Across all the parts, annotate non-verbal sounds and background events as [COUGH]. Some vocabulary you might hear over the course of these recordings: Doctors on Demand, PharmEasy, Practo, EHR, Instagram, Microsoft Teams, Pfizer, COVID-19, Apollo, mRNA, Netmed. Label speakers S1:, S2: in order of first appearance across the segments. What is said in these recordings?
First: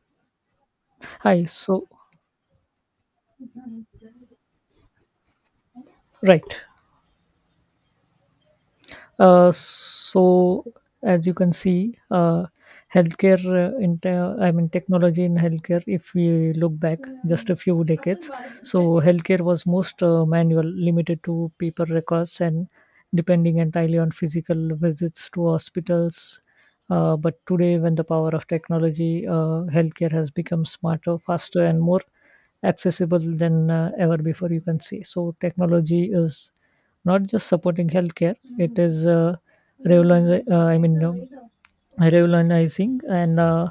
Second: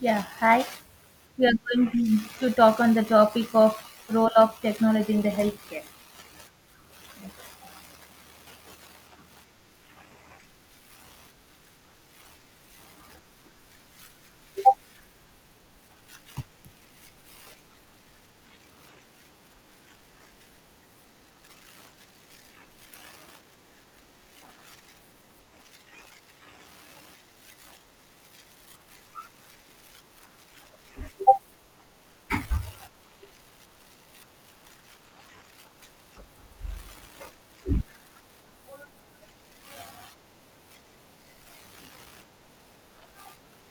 S1: Yeah, hi. We
S2: Hi.
S1: are
S2: So,
S1: going to talk on the topic of role of technology in the healthcare.
S2: right. Uh, so, as you can see, healthcare, in te- I mean, technology in healthcare, if we look back just a few decades, so healthcare was most manual, limited to paper records and depending entirely on physical visits to hospitals. But today, when the power of technology, healthcare has become smarter, faster, and more accessible than ever before, you can see. So, technology is not just supporting healthcare, it is revolutioni- uh, i mean um, revolutionizing, and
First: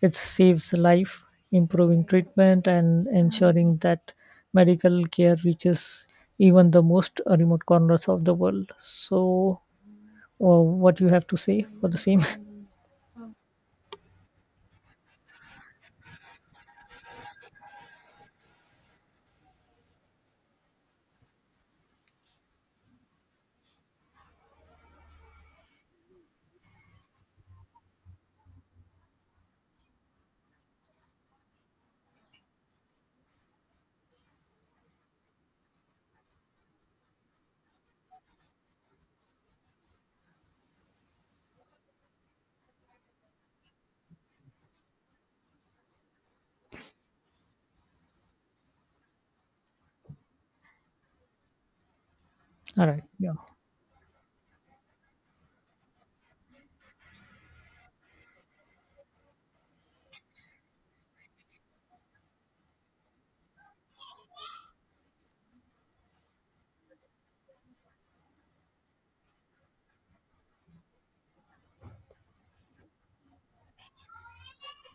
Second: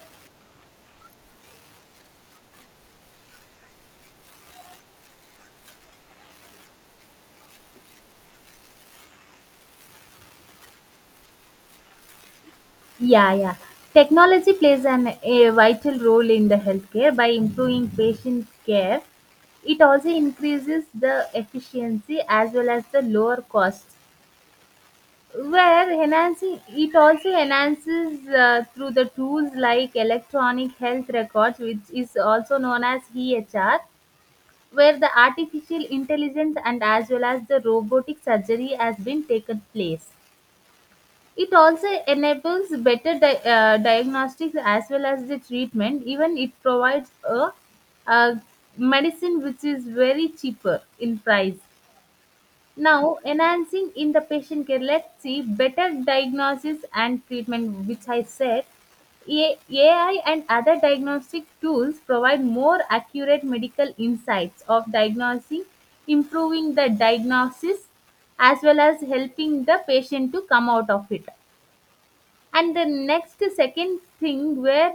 S2: it saves life, improving treatment and ensuring that medical care reaches even the most remote corners of the world. So what you have to say for the same?
S1: Yeah, yeah. Technology plays a vital role in the healthcare by improving patient care. It also increases the efficiency as well as the lower costs. Where enhancing it also enhances through the tools like electronic health records, which is also known as EHR, where the artificial intelligence and as well as the robotic surgery has been taken place. It also enables diagnostics as well as the treatment. Even it provides a medicine which is very cheaper in price.
S2: [LAUGHS] All right,
S1: Now,
S2: yeah.
S1: enhancing in the patient care, let's see better diagnosis and treatment, which I said. AI and other diagnostic tools provide more accurate medical insights of diagnosing, improving the diagnosis, as well as helping the patient to come out of it. And the next second thing where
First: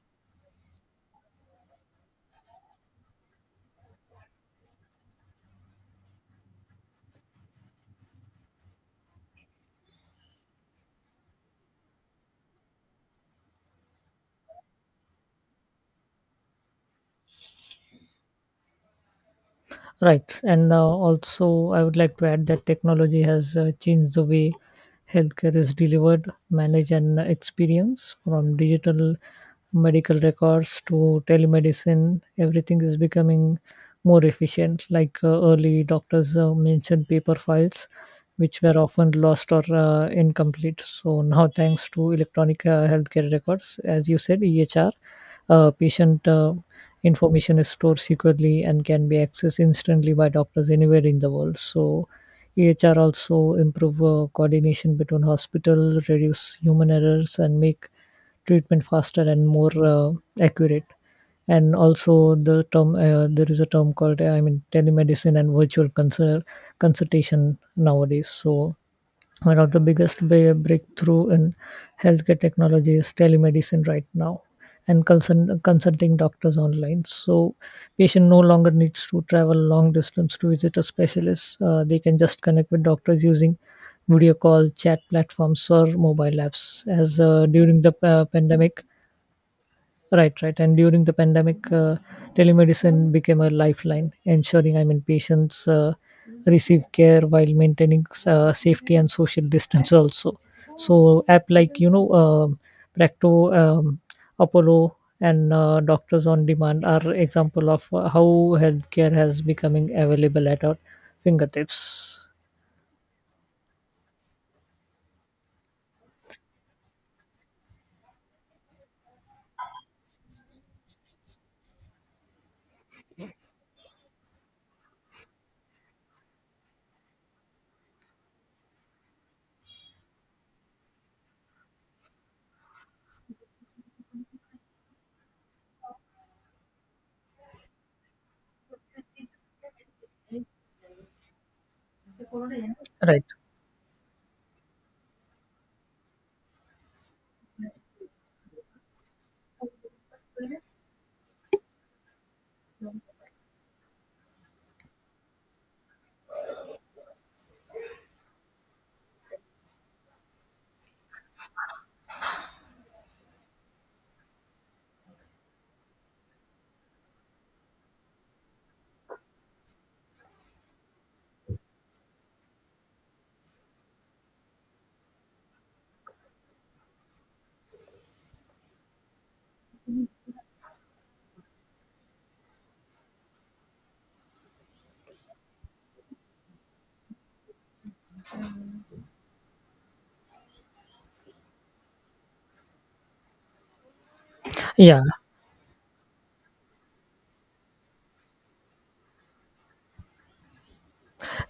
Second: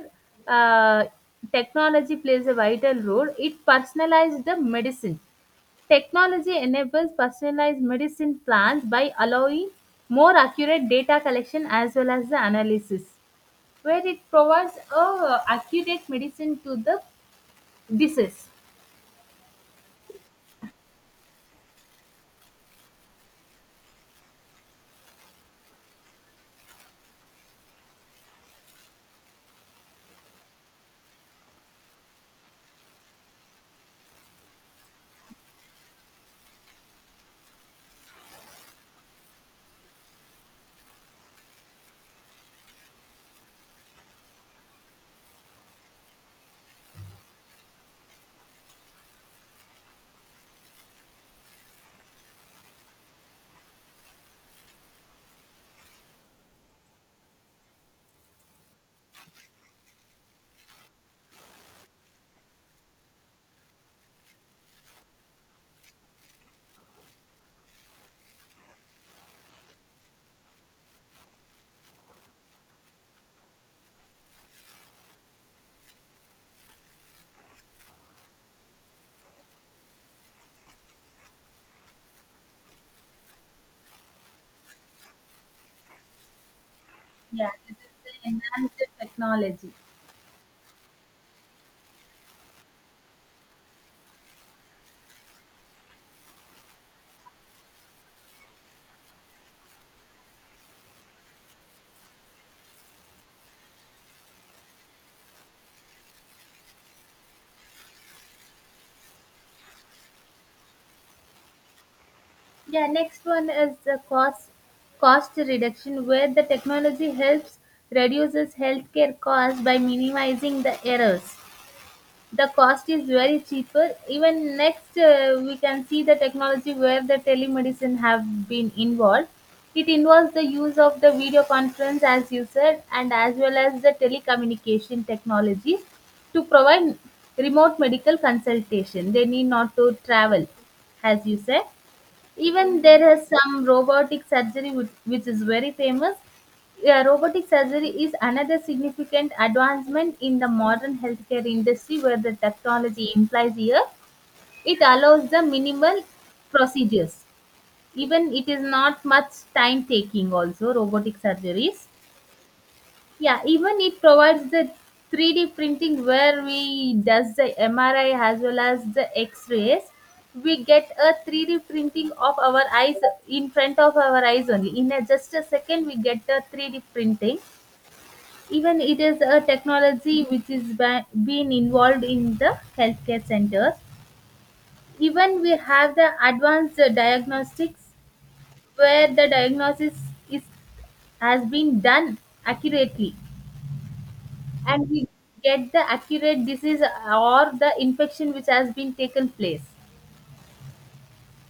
S1: uh, technology plays a vital role, it personalized the medicine. Technology enables personalized medicine plans by allowing more accurate data collection as well as the analysis, where it provides a accurate medicine to the disease.
S2: Right. And also, I would like to add that technology has changed the way healthcare is delivered, managed, and experienced, from digital medical records to telemedicine. Everything is becoming more efficient. Like early doctors mentioned paper files, which were often lost or incomplete. So now, thanks to electronic healthcare records, as you said, EHR, patient. Information is stored securely and can be accessed instantly by doctors anywhere in the world. So, EHR also improve coordination between hospitals, reduce human errors, and make treatment faster and more accurate. And also, the term there is a term called I mean telemedicine and virtual consultation nowadays. So one of the biggest breakthrough in healthcare technology is telemedicine right now, and consulting doctors online. So patient no longer needs to travel long distance to visit a specialist. They can just connect with doctors using video call, chat platforms, or mobile apps as
S1: Yeah, this
S2: during
S1: is
S2: the
S1: the enhanced
S2: pandemic.
S1: technology.
S2: Right, right. And during the pandemic, telemedicine became a lifeline, ensuring I mean patients receive care while maintaining safety and social distance also. So app like you know Practo, Apollo, and Doctors on Demand are example of how healthcare has becoming available at our fingertips.
S1: Yeah, next one is the cost reduction, where the technology helps reduces healthcare costs by minimizing the errors. The cost is very cheaper. Even next, we can see the technology where the telemedicine have been involved. It involves the use of the video conference, as you said, and as well as the telecommunication technology to provide remote medical consultation. They need not to travel, as you said. Even there
S2: Right.
S1: is some robotic surgery which is very famous. Yeah, robotic surgery is another significant advancement in the modern healthcare industry where the technology implies here. It allows the minimal procedures. Even it is not much time taking also robotic surgeries. Yeah, even it provides the 3D printing where we does the MRI as well as the X-rays. We get a 3D printing of our eyes in front of our eyes only. Just a second, we get the 3D printing. Even it is a technology which is been involved in the healthcare centers. Even we have the advanced diagnostics where the diagnosis is has been done accurately, and
S2: Yeah.
S1: we get the accurate disease or the infection which has been taken place.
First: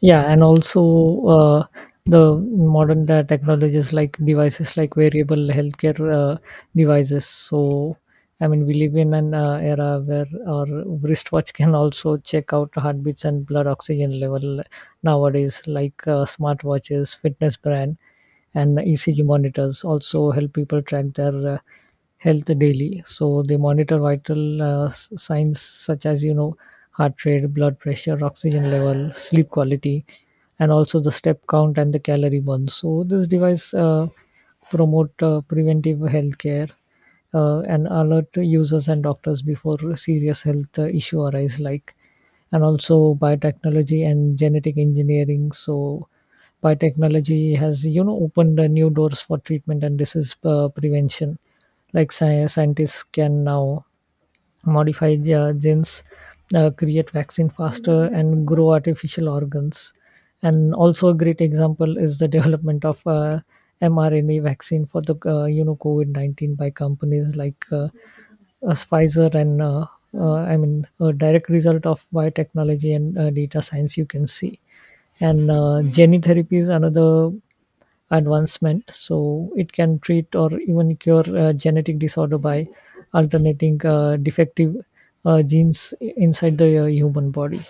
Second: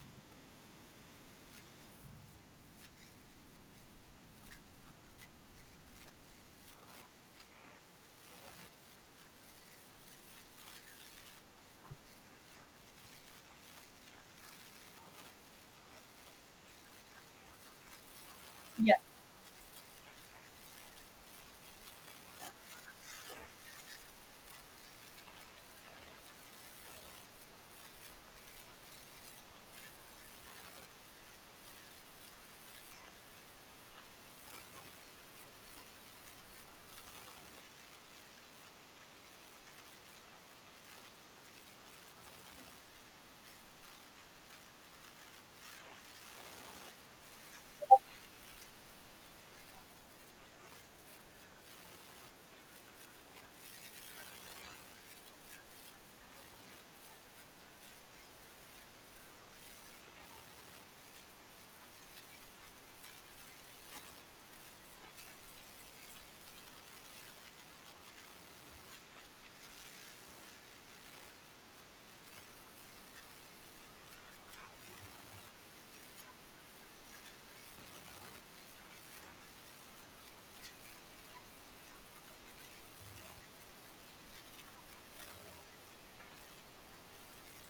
S2: Yeah, and also the modern technologies like devices like wearable healthcare devices. So I mean we live in an era where our wristwatch can also check out heartbeats and blood oxygen level nowadays, like smartwatches, fitness brand, and
S1: Yeah.
S2: ecg monitors also help people track their health daily. So they monitor vital signs such as you know heart rate, blood pressure, oxygen level, sleep quality, and also the step count and the calorie burn. So this device promote preventive healthcare, and alert users and doctors before serious health issue arise, like, and also biotechnology and genetic engineering. So biotechnology has you know opened new doors for treatment and disease prevention, like scientists can now modify genes, create vaccine faster, and grow artificial organs. And also a great example is the [LAUGHS] development of mRNA vaccine for the you know COVID-19 by companies like Pfizer and I mean a direct result of biotechnology and data science, you can see. And gene therapy is another advancement. So it can treat or even cure genetic disorder by alternating defective genes inside the human body.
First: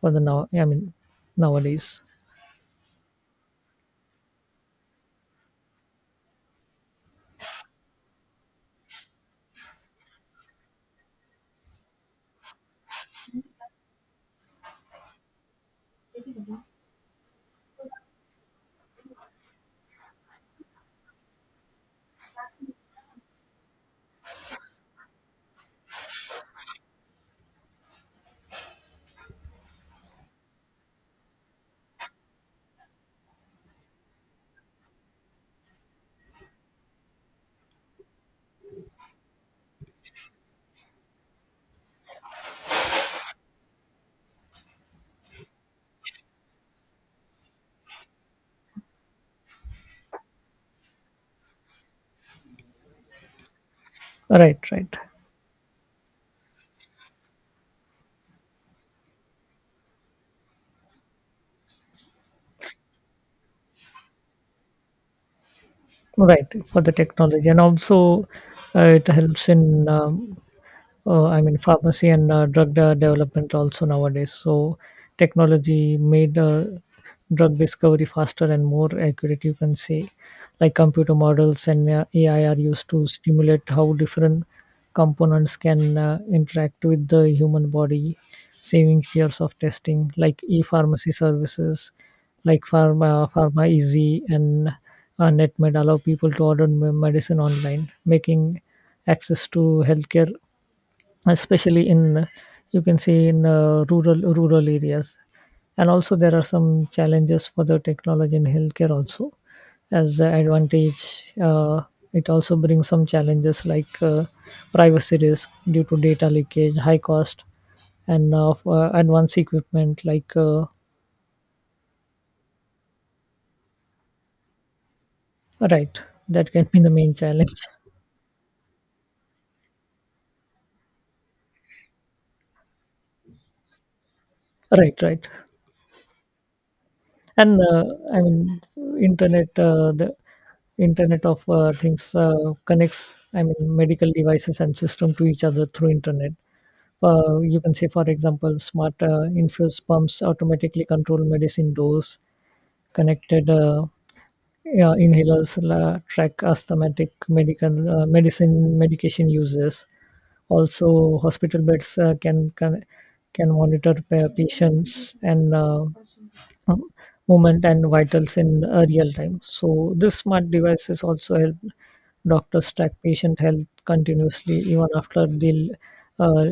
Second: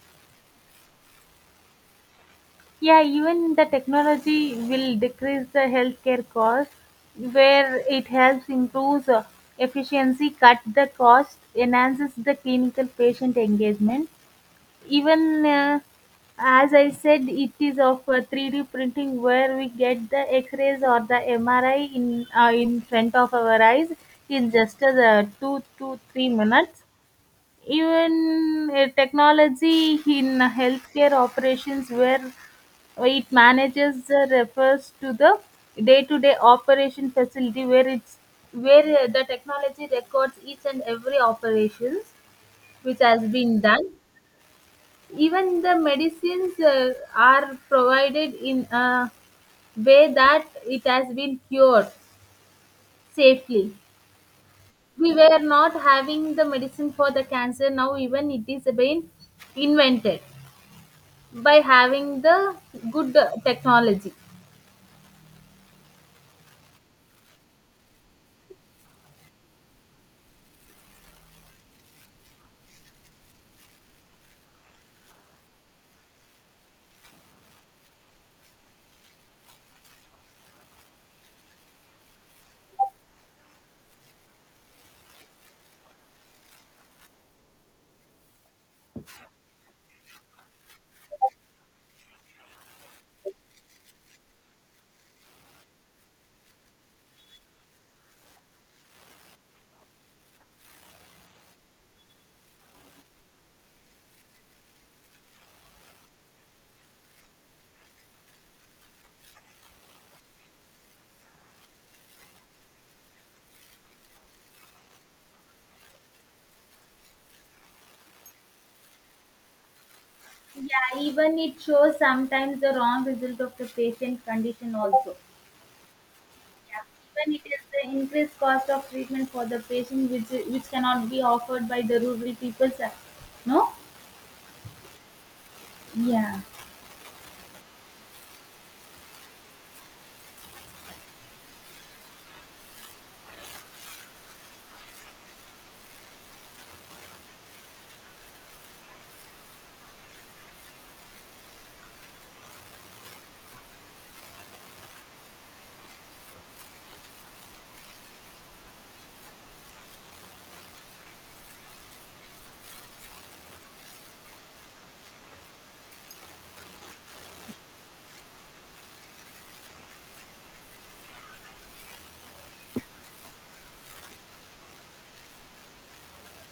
S2: For the now, I mean nowadays.
S1: Yeah, even the technology will decrease the healthcare cost, where it helps improves efficiency, cut the cost, enhances the clinical patient engagement. Even as I said, it is of 3D printing where we get the X-rays or the MRI in front of our eyes in just 2 to 3 minutes. Even technology in healthcare operations where it manages, refers to the day-to-day operation facility where it's where the technology records each and every operations which has been done. Even the medicines are provided in a way that it has been cured safely.
S2: Right, right,
S1: We were not having the medicine for the cancer, now even it is being invented by having the good technology.
S2: right. For the technology, and also it helps in I mean, pharmacy and drug development also nowadays. So technology made drug discovery faster and more accurate. You can say, like computer models and AI are used to stimulate how different components can interact with the human body, saving years of testing. Like e-pharmacy services, like pharma easy and netmed allow people to order medicine online, making access to healthcare especially in you can say in rural areas. And also there are some challenges for the technology in healthcare also. As an advantage, it also brings some challenges, like privacy risk due to data leakage, high cost, and advanced equipment like
S1: Yeah, even it shows sometimes the wrong result of the patient condition also.
S2: right, that can be
S1: Yeah,
S2: the main
S1: even it
S2: challenge.
S1: is the increased cost of treatment for the patient which cannot be offered by the rural people. Sir. No?
S2: Right, right.
S1: Yeah.
S2: And I mean internet the internet of things connects I mean medical devices and system to each other through internet. You can say for example smart infuse pumps automatically control medicine dose, connected yeah, inhalers track asthmatic medical medicine medication uses, also hospital beds can monitor patients and uh, movement and vitals in real time. So this smart devices also help doctors track patient health continuously even after they'll uh,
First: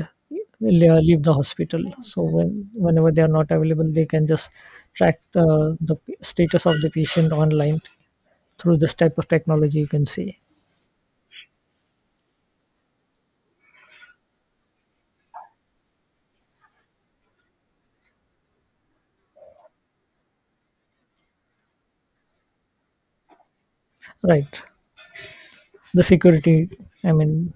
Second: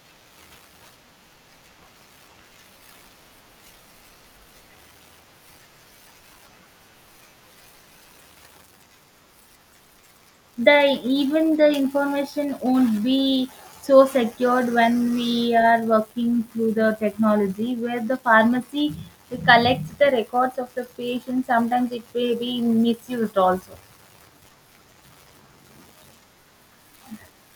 S2: leave the hospital. So whenever they are not available, they can just track the status of the patient online through this type of technology. You can see.
S1: The Even the information won't be so secured when we are working through the technology, where the pharmacy collects the records of the patient. Sometimes it may be misused also.
S2: Right, the security. I mean,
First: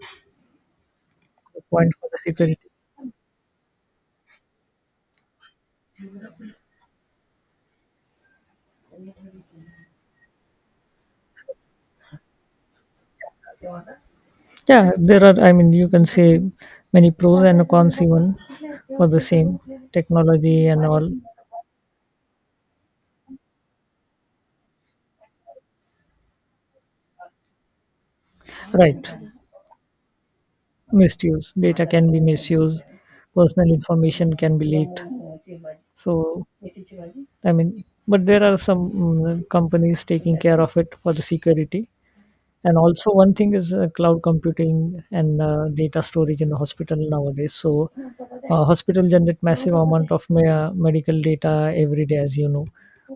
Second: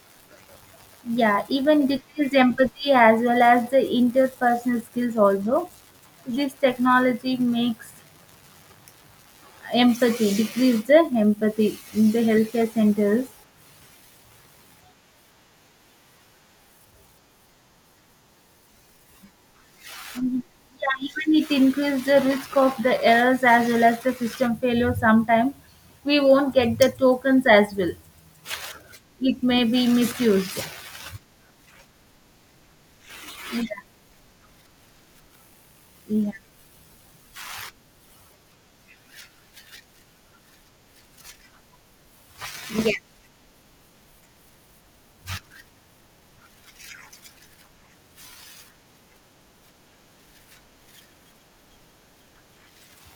S1: Yeah,
S2: the
S1: even
S2: point for the
S1: decreased
S2: security.
S1: empathy as well as the interpersonal skills also. This technology makes decrease the empathy in the healthcare centers.
S2: Yeah, there are, I mean, you can say many pros and cons even for the same
S1: Mhm.
S2: technology and
S1: Yeah,
S2: all.
S1: even it increases the risk of the errors as well as the system failure. Sometimes we won't get the tokens as well.
S2: Right,
S1: It may be misused.
S2: misuse. Data can be misused,
S1: Yeah,
S2: personal information can be leaked.
S1: yeah.
S2: So, I mean, but there are some companies taking care of it for the security. And
S1: Yeah.
S2: also, one thing is cloud computing and data storage in the hospital nowadays. So, hospital generate massive amount of medical data every day, as you know,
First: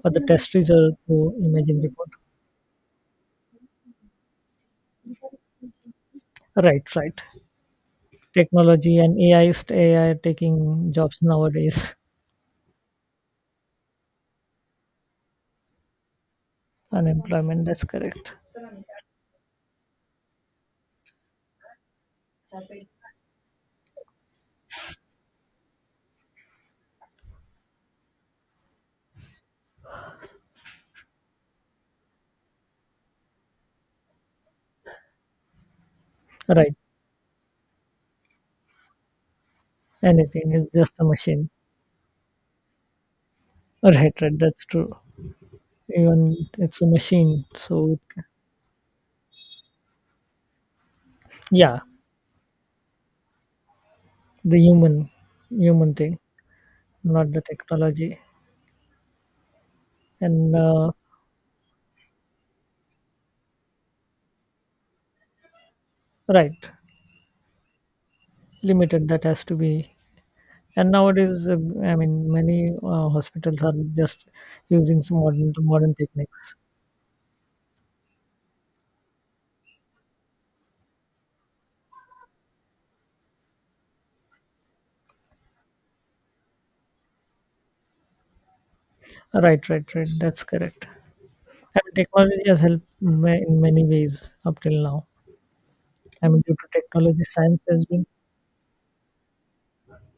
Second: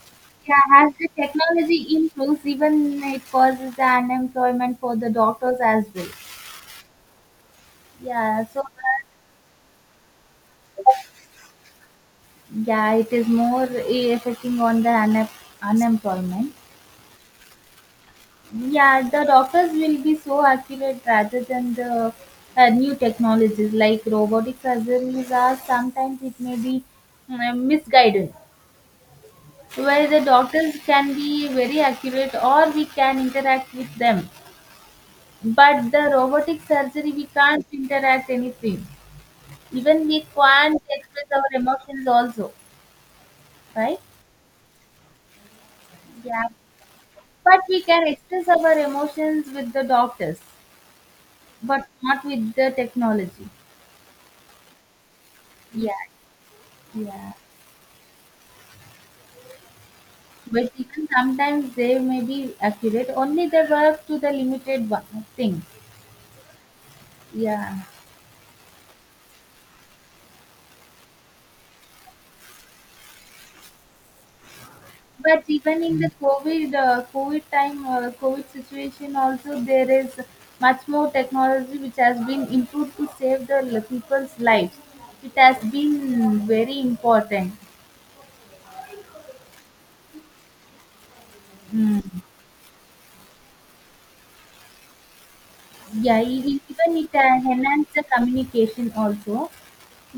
S2: for the test
S1: Yeah, as
S2: result
S1: the
S2: to imaging
S1: technology
S2: report.
S1: improves, even it causes the unemployment for the doctors as well.
S2: Right, right.
S1: Yeah, so
S2: Technology
S1: that,
S2: and AI, is AI taking jobs nowadays?
S1: yeah, it is more affecting on the unemployment.
S2: Unemployment, that's correct.
S1: Yeah, the doctors will be so accurate rather than the new technologies like robotic surgeries are. Sometimes it may be misguided, where the doctors can be very accurate or we can interact with them. But the robotic
S2: Right.
S1: surgery, we can't interact anything. Even we
S2: Anything is
S1: can't
S2: just a
S1: express our
S2: machine.
S1: emotions also, right?
S2: Right, right. That's true.
S1: Yeah,
S2: Even it's a machine.
S1: but we
S2: So
S1: can express our emotions with the doctors,
S2: yeah,
S1: but not with the technology.
S2: the human, human
S1: Yeah,
S2: thing, not
S1: yeah,
S2: the technology. And
S1: but even sometimes they may be accurate, only they work to the limited one thing.
S2: right,
S1: Yeah,
S2: limited that has to be. And nowadays, I mean, many hospitals are just using some
S1: but
S2: modern
S1: even
S2: modern
S1: in the
S2: techniques.
S1: COVID time, COVID situation also, there is much more technology which has been improved to save the people's lives. It has been very important.
S2: Right, right, right. That's correct. I mean,
S1: Mm.
S2: technology has helped in many ways up till now.
S1: Yeah,
S2: I mean, due to
S1: even it
S2: technology, science has
S1: enhance the
S2: been
S1: communication also.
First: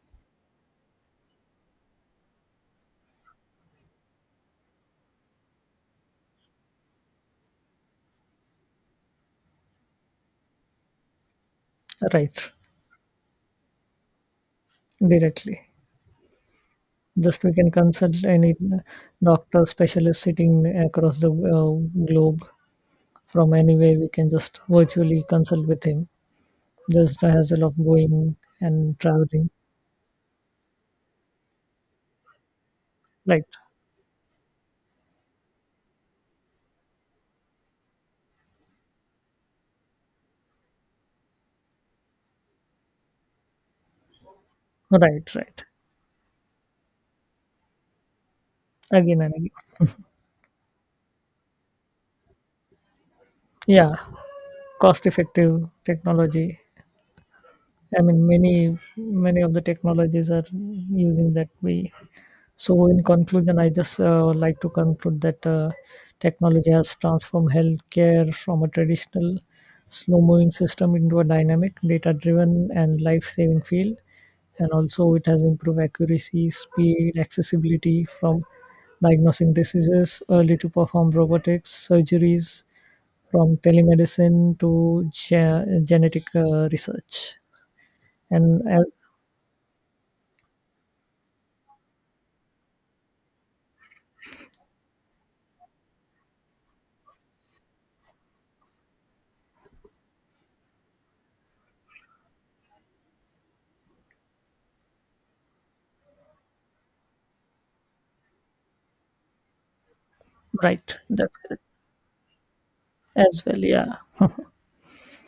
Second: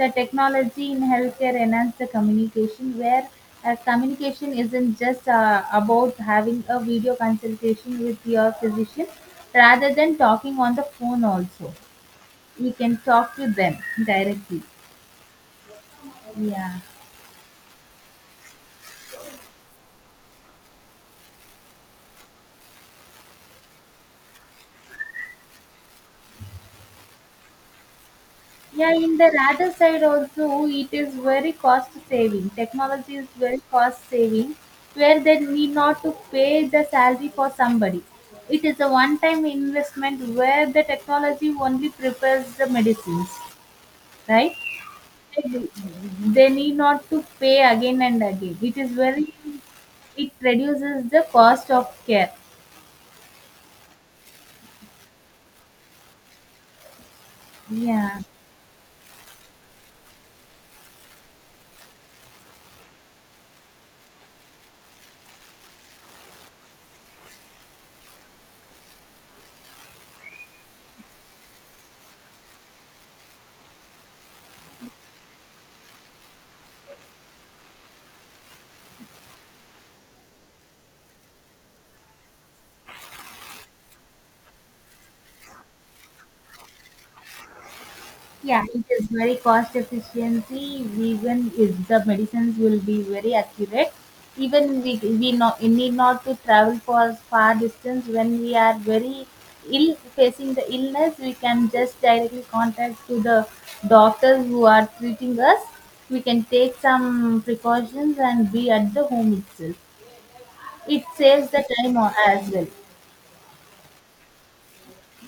S1: The technology in healthcare enhance the communication where communication isn't just about having a video consultation with your physician rather than talking on the phone also.
S2: right
S1: We can talk to them directly.
S2: directly.
S1: Yeah.
S2: Just we can consult any doctor, specialist sitting across the globe from anywhere. We can just virtually consult with him. Just the hassle of going
S1: Yeah,
S2: and
S1: in the
S2: traveling.
S1: other side also, it is very cost saving. Technology is
S2: Right,
S1: very cost saving, where they need not to pay the salary for somebody. It is a one time investment where the technology only prepares the medicines, right?
S2: right, right.
S1: They they need not to pay again and again. It is
S2: Again
S1: very,
S2: and again.
S1: it reduces the cost of care.
S2: Yeah, cost effective technology. I
S1: Yeah.
S2: mean, many of the technologies are using that way. So, in conclusion, I just would like to conclude that technology has transformed healthcare from a traditional slow-moving system into a dynamic, data-driven, and life-saving field. And also, it has improved accuracy, speed, accessibility, from diagnosing diseases early to perform robotics surgeries, from telemedicine to genetic research, and
S1: Yeah,
S2: uh,
S1: it is very cost efficiency. Even if the medicines will be very accurate, even we need not to travel for far distance when we are very ill facing the illness. We can just directly contact to the doctors who are treating us. We can take some precautions and be at the home itself.
S2: right,
S1: It
S2: that's
S1: saves
S2: correct,
S1: the time as well.
S2: as well, yeah,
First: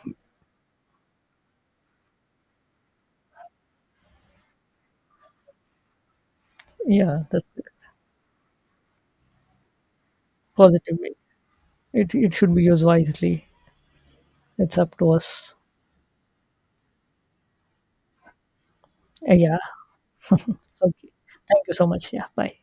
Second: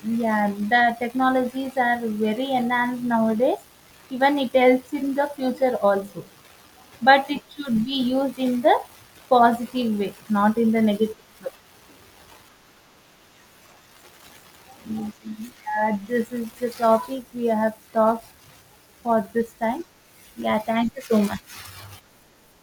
S1: Yeah, the technologies are very enhanced nowadays. Even it helps in the future also.
S2: yeah,
S1: But it
S2: that's correct.
S1: should be used in the positive way, not in the
S2: Positively,
S1: negative way.
S2: it should be used wisely. It's up to us.
S1: Yeah, this is the topic we have talked for this
S2: Yeah,
S1: time. Yeah, thank you
S2: okay,
S1: so much.
S2: thank you so much, yeah, bye.